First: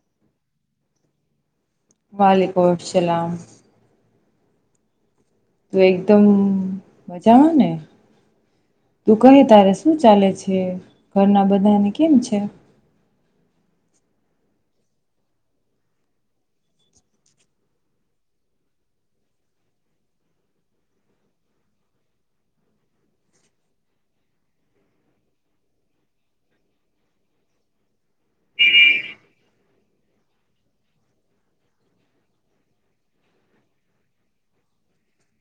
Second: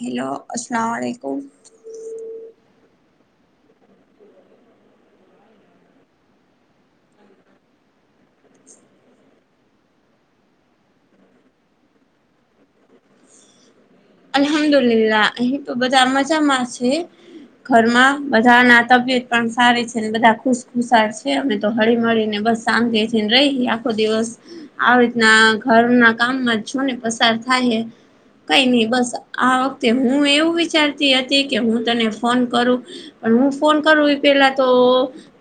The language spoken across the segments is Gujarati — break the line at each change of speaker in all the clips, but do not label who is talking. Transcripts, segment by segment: હેલો અસલામાલીકુમ.
વાલીકુમ અસલાામ. તો એકદમ મજામાં ને? તું કહે તારે શું ચાલે છે ઘરના બધાને કેમ છે?
હ અલહમદુલલા અહી તો બજા મજા મા છે. ઘરમાં બધા ના તબિયત પણ સારી છે બધા ખુશખુશળ છે અને તો હળી મળીને શાંતિ થી રહી આખો દિવસ આવી રીતના ઘરના કામમાં છું ને પસાર ખાઈ લે, કઈ નહી બસ. આ વખતે હું એવું વિચારતી હતી કે હું તને ફોન કરું પણ હું ફોન કરું એટલ પેલા તો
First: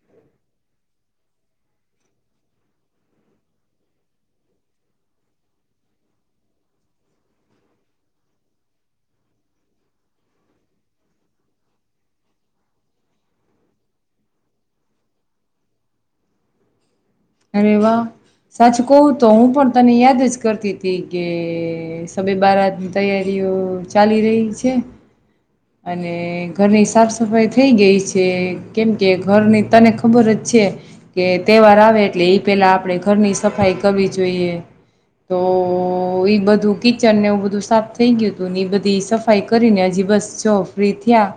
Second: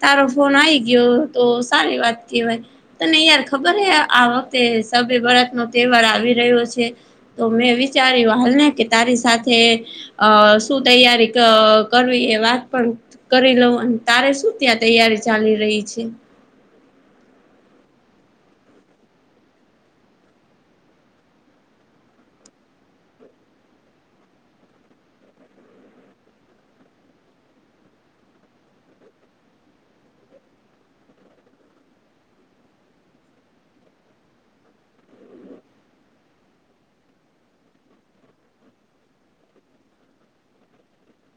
તારો ફોન આવી ગયો તો સારી વાત કેહેવાય તને યાર ખબર હે આ વખતે સભે બરત નો તહેવાર આવી રહ્યો છે. તો મેં વિચાર્યું હાલને કે તારી સાથે અ શું તૈયારી અ કરવી એ વાત પણ કરી લઉ. તારે શું ત્યાં તૈયારી ચાલી રહી છે?
અરે વા. સાચું કહું તો હું પણ તને યાદ જ કરતી હતી કે સબે બારાની તૈયારી ચાલી રહી છે. અને ઘરની સાફ સફાઈ થઈ ગઈ છે. કેમ કે ઘરની તને ખબર જ છે કે તહેવાર આવે એટલે એ પેલા આપણેે ઘરની સફાઈ કરવી જોઈએ. તો બધું કિચનને એવું બધું સાફ થઈ ગયું હતું ને એ બધી સફાઈ કરીને હજી બસ છો ફ્રી થયા.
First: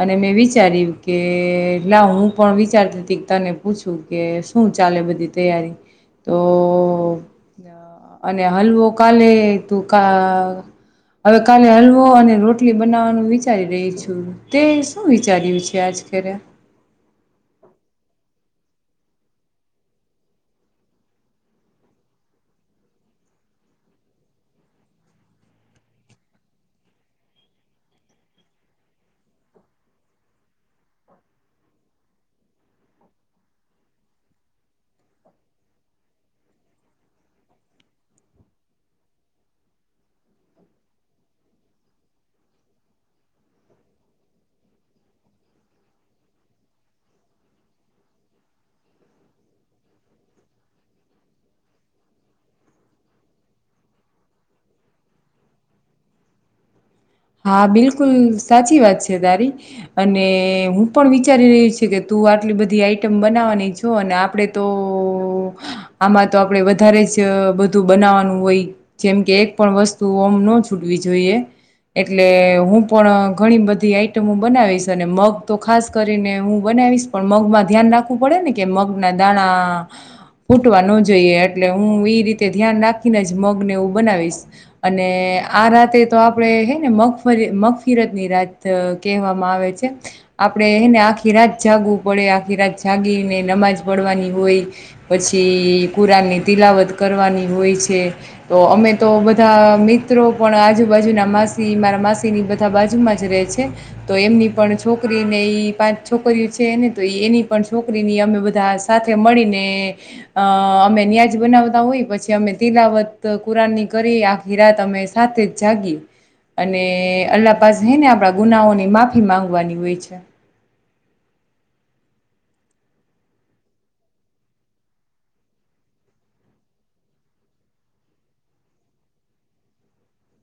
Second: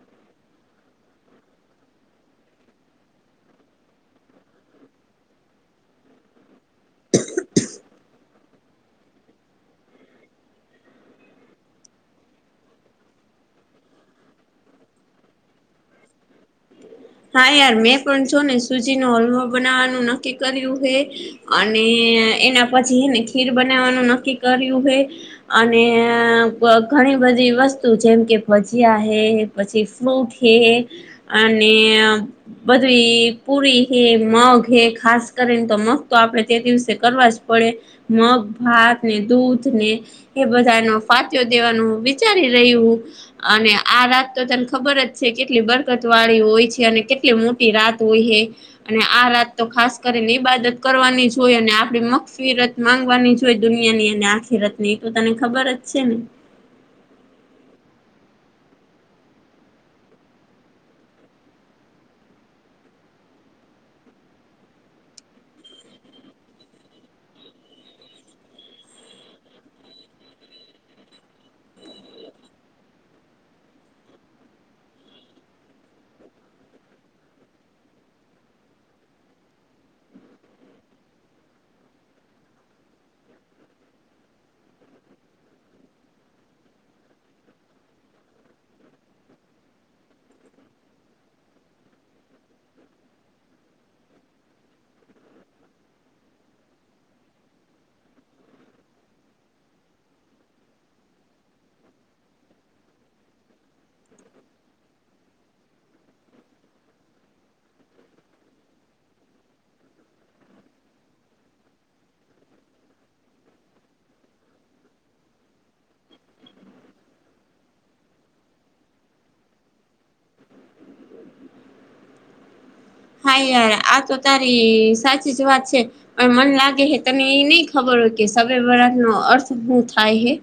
અને મેં વિચાર્યું કે લા હું પણ વિચારતી હતી કે તને પૂછું કે શું છ. ચાલે બધી તૈયારી. તો અને હલવો કાલે તું કા હવે કાલે હલવો અને રોટલી બનાવવાનું વિચારી રહી છું. તે શું વિચાર્યું છે આજ અત્યારે.
હા યાર મેં પણ જો ને સુજી નો હલવો બનાવવાનું નક્કી કર્યું હે અને એના પછી હે ને ખીર બનાવવાનું નકી કર્યું હે અને અ ગણ ઘણી બધી વસ્તુ જેમ કે ભજીયા હે, પછી ફ્રૂટ હે અને બધી પુરી હે, મગ હે ખાસ કરીને તો મગ તો આપડે તે દિવસે કરવા જ પડે. મગ, ભાત ને, દૂધ ને એ બધાનો ફાતયો દેવાનું વિચારી રહ્યું અને આ રાત તો તને ખબર જ છે કેટલી બરકત વાળી હોય છે. અને કેટલી મોટી રાત હોય હે અને આ રાત તો ખાસ કરીને ઈબાદત કરવાની જ હોય અને આપડી મક્ષવી રથ માંગવાની જોઈ દુનિયાની અને આખી રથ ની એ તો તને ખબર જ છે ને. હું [inaudible]
હા બિલકુલ સાચી વાત છે તારી અને હું પણ વિચારી રહી છું કે તું આટલી બધી આઈટમ બનાવવાની જો અને આપડે તો આમાં તો આપણે વધારે જ અ બધું બનાવવાનું હોય જેમ કે એક પણ વસ્તુ ઓમ ન છૂટવી જોઈએ. એટલે હું પણ ઘણી બધી આઈટમો બનાવીશ અને મગ તો ખાસ કરીને હું બનાવી પણ મગમાં ધ્યાન રાખવું પડે ને કે મગ ના દાણા ફૂટવા નો જોઈએ. એટલે હું એ રીતે ધ્યાન રાખીને જ મગ ને એવું બનાવીશ અને આ રાતે તો આપડે મગફ મગફીરત ની રાત કહેવામાં આવે છે આપણેને આખી રાત જાગવ વુ પડે આખી રાત જાગીને નમાજ પડવાની હોય પછી કુરાન ની તિલાવત કરવાની હોય છે. તો અમે તો બધા મિત્રો પણ આજુબાજુના મા મારા માસી ની બધા બાજુમાં જ રહે છે. તો એમની પણ છોકરી ને એ પાંચ છોકરીઓ ને તો એની પણ છોકરીની અમે બધા સાથે મળીને અ અમે ન્યાજ બનાવી. આવતા હોય પછી અમે તિલાવત કુરાન ની કરી આખી રાત અમે સાથે જ જાગી અને અલ્લાહ પાઝ હે ને આપણા ગુનાઓની માફી માંગવાની હોય છે.
હા યાર આ તો તારી સાચી જ વાત છે, પણ મન લાગે હે તને એ નઈ ખબર હો સવે બરા નો અર્થ શું થાય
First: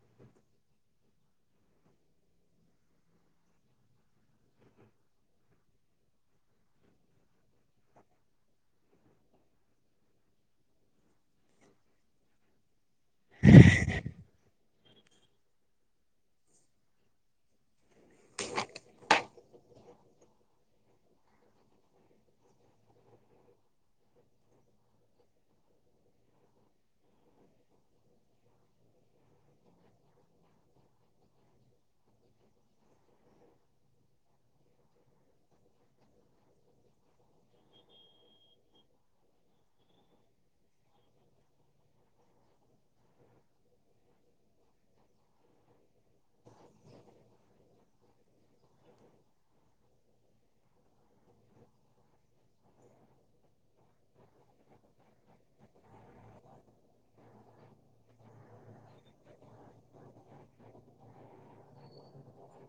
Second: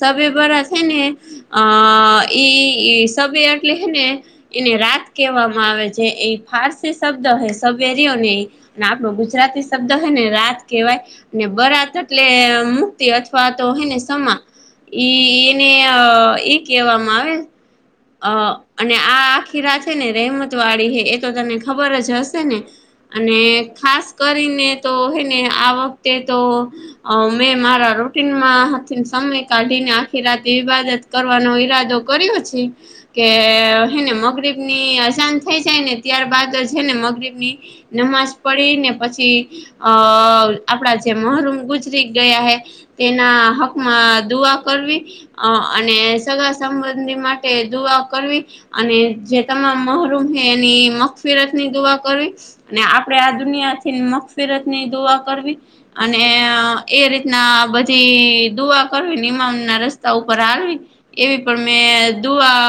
સવે બરા છે, ને આ એ સ એટલે હને એને રાત કહેવામાં આવે છે, એ ખાસ. શબ્દ હે સરઓ ને એ આપણો ગુજરાતી શબ્દ હે ને રાત કહેવાય બરા એટલે મુક્તિ અથવા તો એને સમા એને એ કેહેવામાં આવે. અ અને આ આખી રાત છે ને રહેમત વાળી હે તો તને ખબર જ હશે ને અને ખાસ કરીને તો હે ને આ વખતે તો મેં મારા રૂટીન માંથી સમય કાઢીને આખી રાત વિવાદત કરવાનો હોય. ઈરાદો કર્યો છે, કેને મગરીબ ની અજાન થઈ જાય ને ત્યારબાદ છે ને મગરીબ ની નમાજ પડી ને પછી અ આપડા જે મહુરમ ગુજરી ગયા હે તેના હકમાં દુઆ કરવી અને સગા સંબંધી માટે દુઆ કરવી અને જે તમામ મહરૂમ છે, એની મીરત ની દુઆ કરવી અને આપડે આ દુનિયા થી મકફીરત ની દુઆ કરવી અને એ રીતના બધી દુઆ કરવી ઇમામ ના રસ્તા ઉપર હાલવી. એવી પણ મેં દુઆ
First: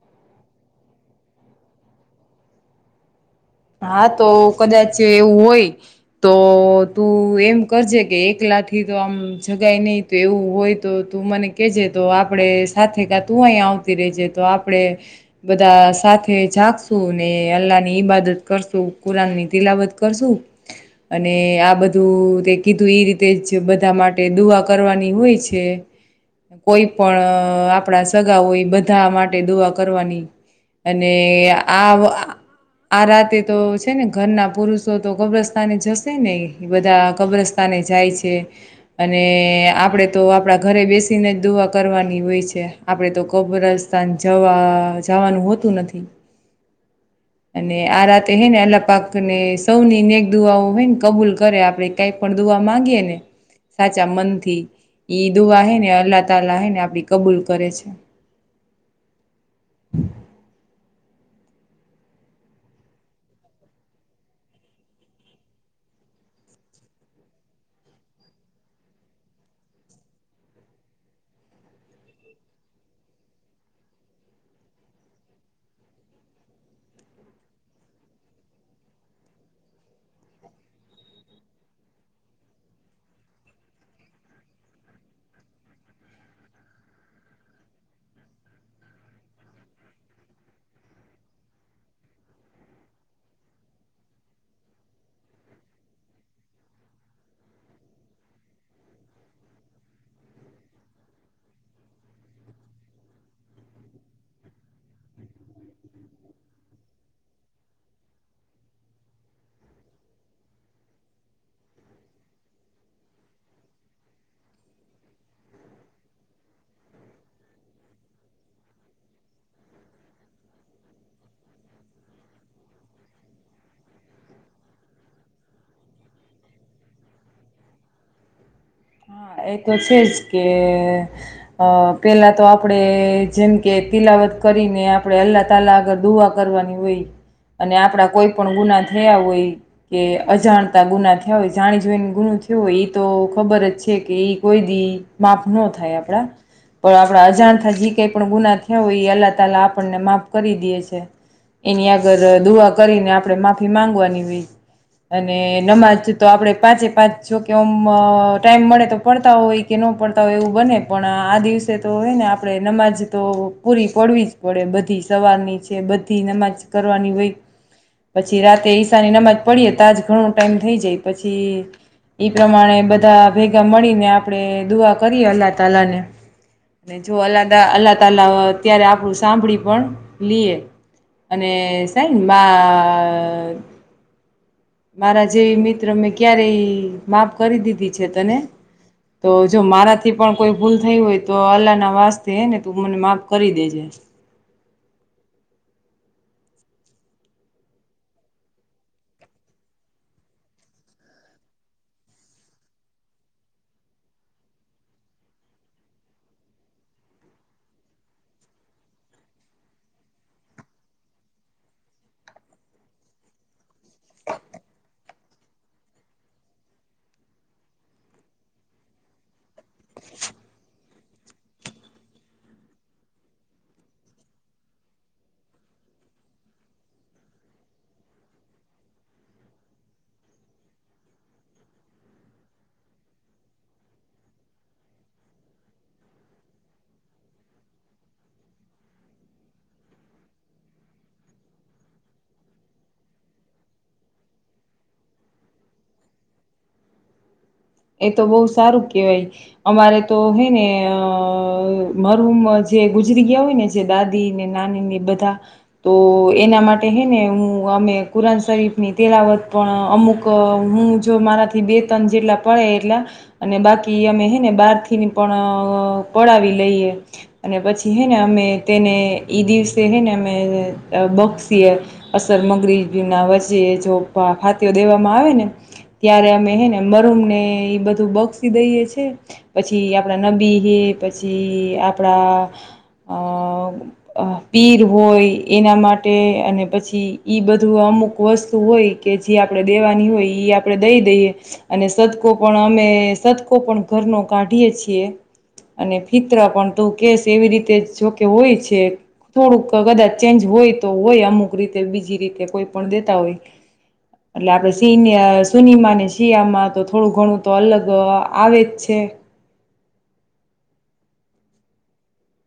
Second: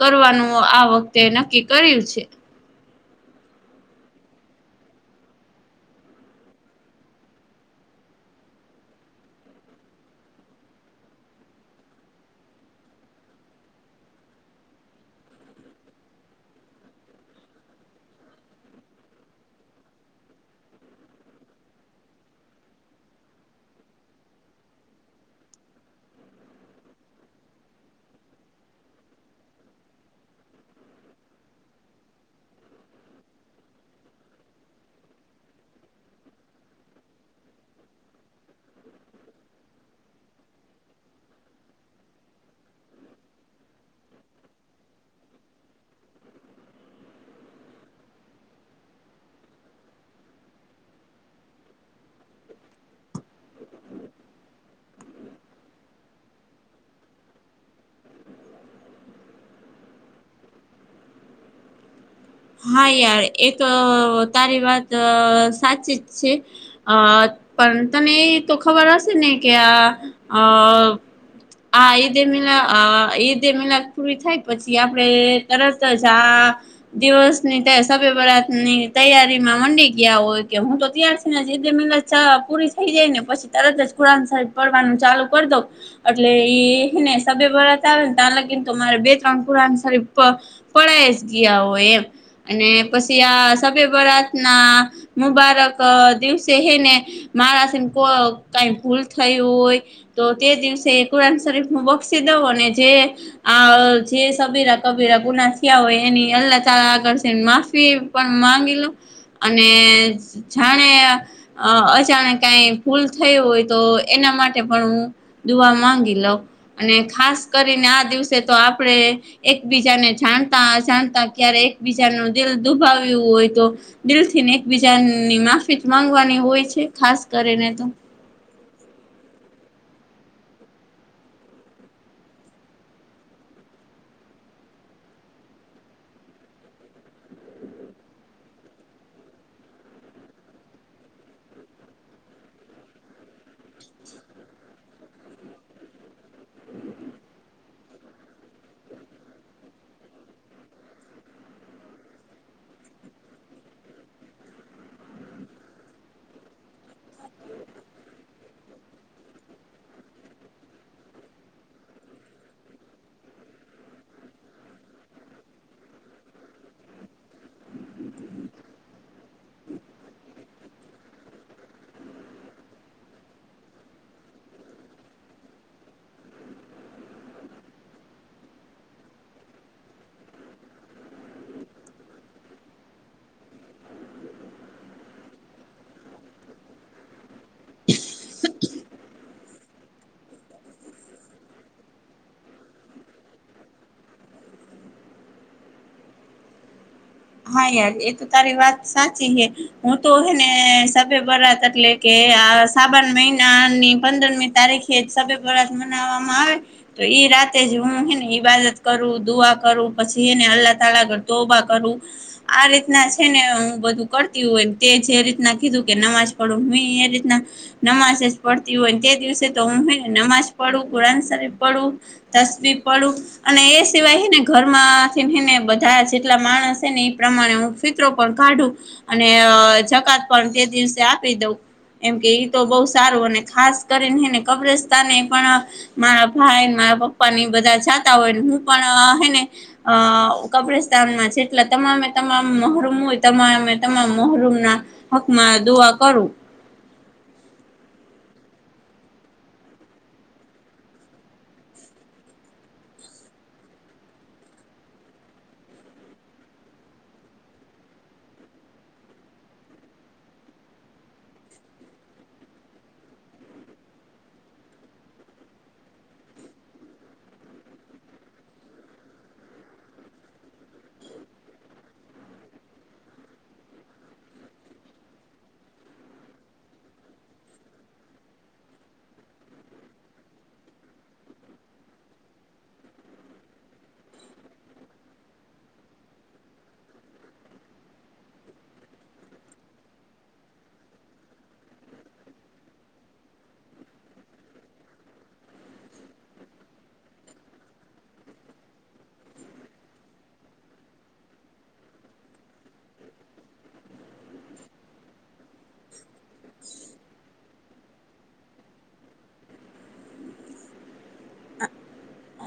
કરવાનું આ વખતે નક્કી કર્યું છે.
હા તો કદાચ એવું હોય તો તું એમ કરજે કે એક લાખ થી તો આમ જગાય નહી તો એવું હોય તો તું મને કેજે તો આપડે સાથે કા તું આવતી રેજે છે તો આપડે બધા સાથે જાગશું ને અલ્લાહ ની ઈબાદત કરશું કુરાન ની તિલાવત કરશું અને આ બધું તે કીધું એ રીતે બધા માટે દુઆ કરવાની હોય છે. કોઈ પણ આપણા સગા હોય બધા માટે દુઆ કરવાની અને આ આ રાતે તો છે ને ઘરના પુરુષો તો કબ્રસ્તાને જશે ને બધા કબ્રસ્તાને જાય છે અને આપડે તો આપડા ઘરે બેસીને જ દુઆ કરવાની હોય છે આપડે તો ક અબરાસ્તાાન જવા જવાનું હોતું નથી
હ
અને આ રાત હે ને આલા પાક ને સૌની નેક દુઆઓ હોય ને કબૂલ કરે આપડે કઈ પણ દુઆવા માંગીએ ને સાચા મન થી ઈદુ હ ને અલ્લાહ તહ હ ને આપડી કબૂલ કરે છે
[inaudible] હા યાર એ તો તારી વાત સાચી જ છે અ પણ તને એ તો ખબર હશે ને કે આ અ આ ઈદે મિના ઈદે મિના પૂરી થાય પછી આપડે તરત જ આ દિવસ ની સેરાત ની તૈયારી માં મંડી ગયા હોય કે હું તો ત્યારથી ને જ મલા ચા પૂરી થઈ જાય ને પછી તરત જ કુરાન સાહેબ પડવાનું ચાલુ કરી દઉ એટલે એને સ આવે ને ત લગીને તો મારે બે ત્રણ પુરાનસરી પડાય જ ગયા હોય એમ અને પછી આ સે બરાત ના મુબારક દિવસે હે ને મારા સમ કો કઈ ભૂલ થયું હોય તો તે દિવસે કુરાન શરીફું બક્ષી દ ને જે આ જે સબીરા કબીરા ગુના થયા હોય એની અલ્લા ત આગળ માફી પણ માંગલું અને જાણે અજાણ ક ફૂલ થય હોય તો એના માટે પણ હું દુવા માંગી લઉ અને ખાસ કરીને આ દિવસે તો આપણે એકબીજાને જાણતા અજાણતા ક્યારે એક બીજા નું દિલ દુભાવ્યું હોય તો દિલ થીને એકબીજાની માફી માંગવાની હોય છે ખાસ કરીને તો
હા એ તો છે જ કે પેલા તો આપડે જેમ કે તિલા મદદ કરીને આપડણે અલ્લા તલા આગળ દુઆ કરવાની હોય. અને આપડા કોઈ પણ ગુના થયા હોય કે અજાણતા ગુના થયા હોય જાણી જોઈને ગુનો થયું હોય ઈ તો ખબર જ છે કે કોઈ દી માફ ન થાય આપડા પણ આપણા અજાણતા જે કઈ પણ ગુના થયા હોય એ અલ્લા તલા આપણને માફ કરી દે છે. એની આગળ દુઆ કરીને આપણે માફી માંગવાની હોય. અને નમાજ તો આપડે પાંચે પાંચ જોકે ઓમ ટાઈમ મળે તો પડતા હોય કે ન પડતા હોય એવું બને પણ આ દિવસે તો હે ને આપણે નમાજ તો પૂરી પા પડવી જ પડે બધી સવારની છે બધી નમાજ કરવાની હોય પછી રાતે ઈશાની નમાજ પડીએ તજ ઘણો ટાઈમ થઈ જાય પછી એ પ્રમાણે બધા ભેગા મળીને આપણેે દુઆ કરીએ અલ્લાહ તલા ને. અને જો અલ્ અલ્લાહ તલા અત્યારે આપણું સાંભળી પણ લિયે. અને સાહેનમાં મારા જેવી મિત્ર મેં ક્યારે માફ કરી દીધી છે તને તો જો મારાથી પણ કોઈ ભૂલ થઈ હોય તો અલ્લાહ ના વાસ તે ને તું મને માફ કરી દેજે. [inaudible]
હા યાર એ તો તારી વાત સાચી હે હું તો હેને સભે બરાત એટલે કે આ સાબણ મહિના ની પંદરમી તારીખે જ સે સવે બારાત મનાવવામાં આવે તો ઈ રાતે જ હું હને ઈબાદત કરું દુઆ કરું પછી એને અલ્લાહ તાલા તોબા કરું. આ આ રીતના છે ને હું બધું કરતી હોય તે જે રીતના કીધું કે નમાજ પડું હું એ રીતના નમાજ જ પડતી હોય તે દિવસે તો હું હે ને નમાજ પડું કુરાન શરીફ પડું તસ્બી પડું અને એ સિવાયને ઘરમાંથીને હે ને બધા જેટલા માણસ ને એ પ્રમાણે હું ફિતરો પણ કાઢું અને જકાત પણ તે દિવસે આપી દઉં એમ કે ઈ તો બહુ સારું અને ખાસ કરી હે ને કબ્રસ્તા ને પણ મારા ભાઈ ના પપ્પા ની બધા જાતા હોયને હું પણ હે ને આ કબ્રસ્તાનમાં જે એટલે તમામે તમામ મહરૂમ હોય તમામે અ તમામ મહરૂમ ના હકમાં દુઆ કરું.
એ તો બહુ સારું કેહેવાય અમારે તો હે ને અ મારુમજ જે ગુજરી ગયા હોય ને જે દાદી ને નાની ને બધા તો એના માટે હે ને હું. અમે કુરાન શરીફની તેલાવત પણ અમુક હું જો મારાથી બે તન જેટલા પડે એટલા અને બાકી અમે હે ને બાર થી પણ પડાવી લઈએ. અને પછી હૈ ને અમે તેને એ દિવસે હૈ ને અમે બક્ષી અસર સમગ્રી ના વચ્ચે જો ફાટીયો દેવામાં આવે ને ત્યારે અમે હે ને મરુમ ને ને એ બધું બક્ષી દઈએ છે પછી આપણા નબીહે પછી આપણા અ પીર હોય એના માટે અને પછી ઈ બધુંમ આમ અમુક વસ્તુ હોય કે જે આપણે દેવાની હોય એ આપણે દઈ દઈએ અને સદ પણ અમે સતકો પણ ઘરનો કાઢીએ છીએ. અને ફિતરા પણ તું કેશ એવી રીતે જોકે હોય છે. થોડુંક કદાચ ચેન્જ હોય તો હોય અમુક રીતે બીજી રીતે કોઈ પણ દેતા હોય. એટલે આપણે સિનયા સુનમા ને શિયામાં તો થોડું ઘણું તો અલગ આવે જ છે.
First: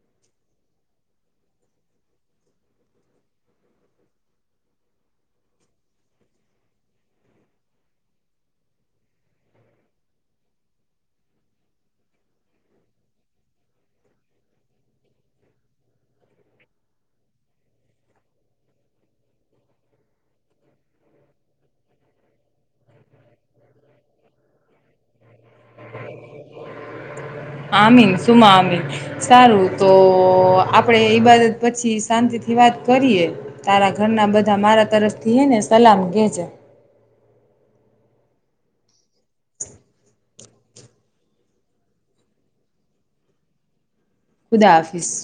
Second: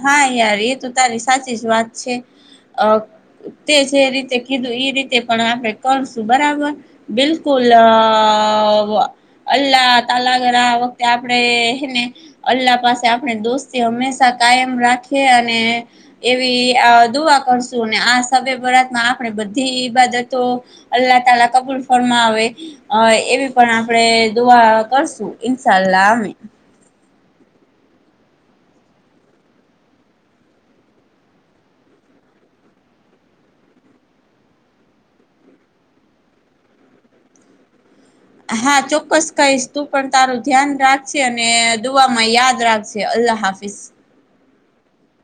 હા યાર એ તો તારી સાચી જ વાત છે અ તે જે રીતે કીધું એ રીતે પણ આપણે કરશું બરાબર બિલકુલ આ વા અલ્લાહ તાલા અગર આ વખતે આપડે હેને અલ્લાહ પાસે આપણે દોસ્તી હંમેશા કાયમ રાખીએ અને એવી આ દુઆ કરશું અને આ સ્ય બરાતમાં આપણે બધી ઈ બાતો અલ્લાહ તલા કબૂલ ફરમાવે અ એવી પણ આપણે દુ દુવા કરશું ઇન્શાલ્લાહ આમીન.
આમીન સુમા આમીન સારું તો આપડે ઈબાદત પછી શાંતિથી વાત કરીએ તારા ઘરના બધા મારા તરફથી હે ને સલામ કહેજે.
[inaudible] હા ચોક્કસ કહીશ તું પણ તારું ધ્યાન રાખશે અને દુવામાં યાદ રાખશે અલ્લાહ હાફિઝ
ખુદા હાફિશ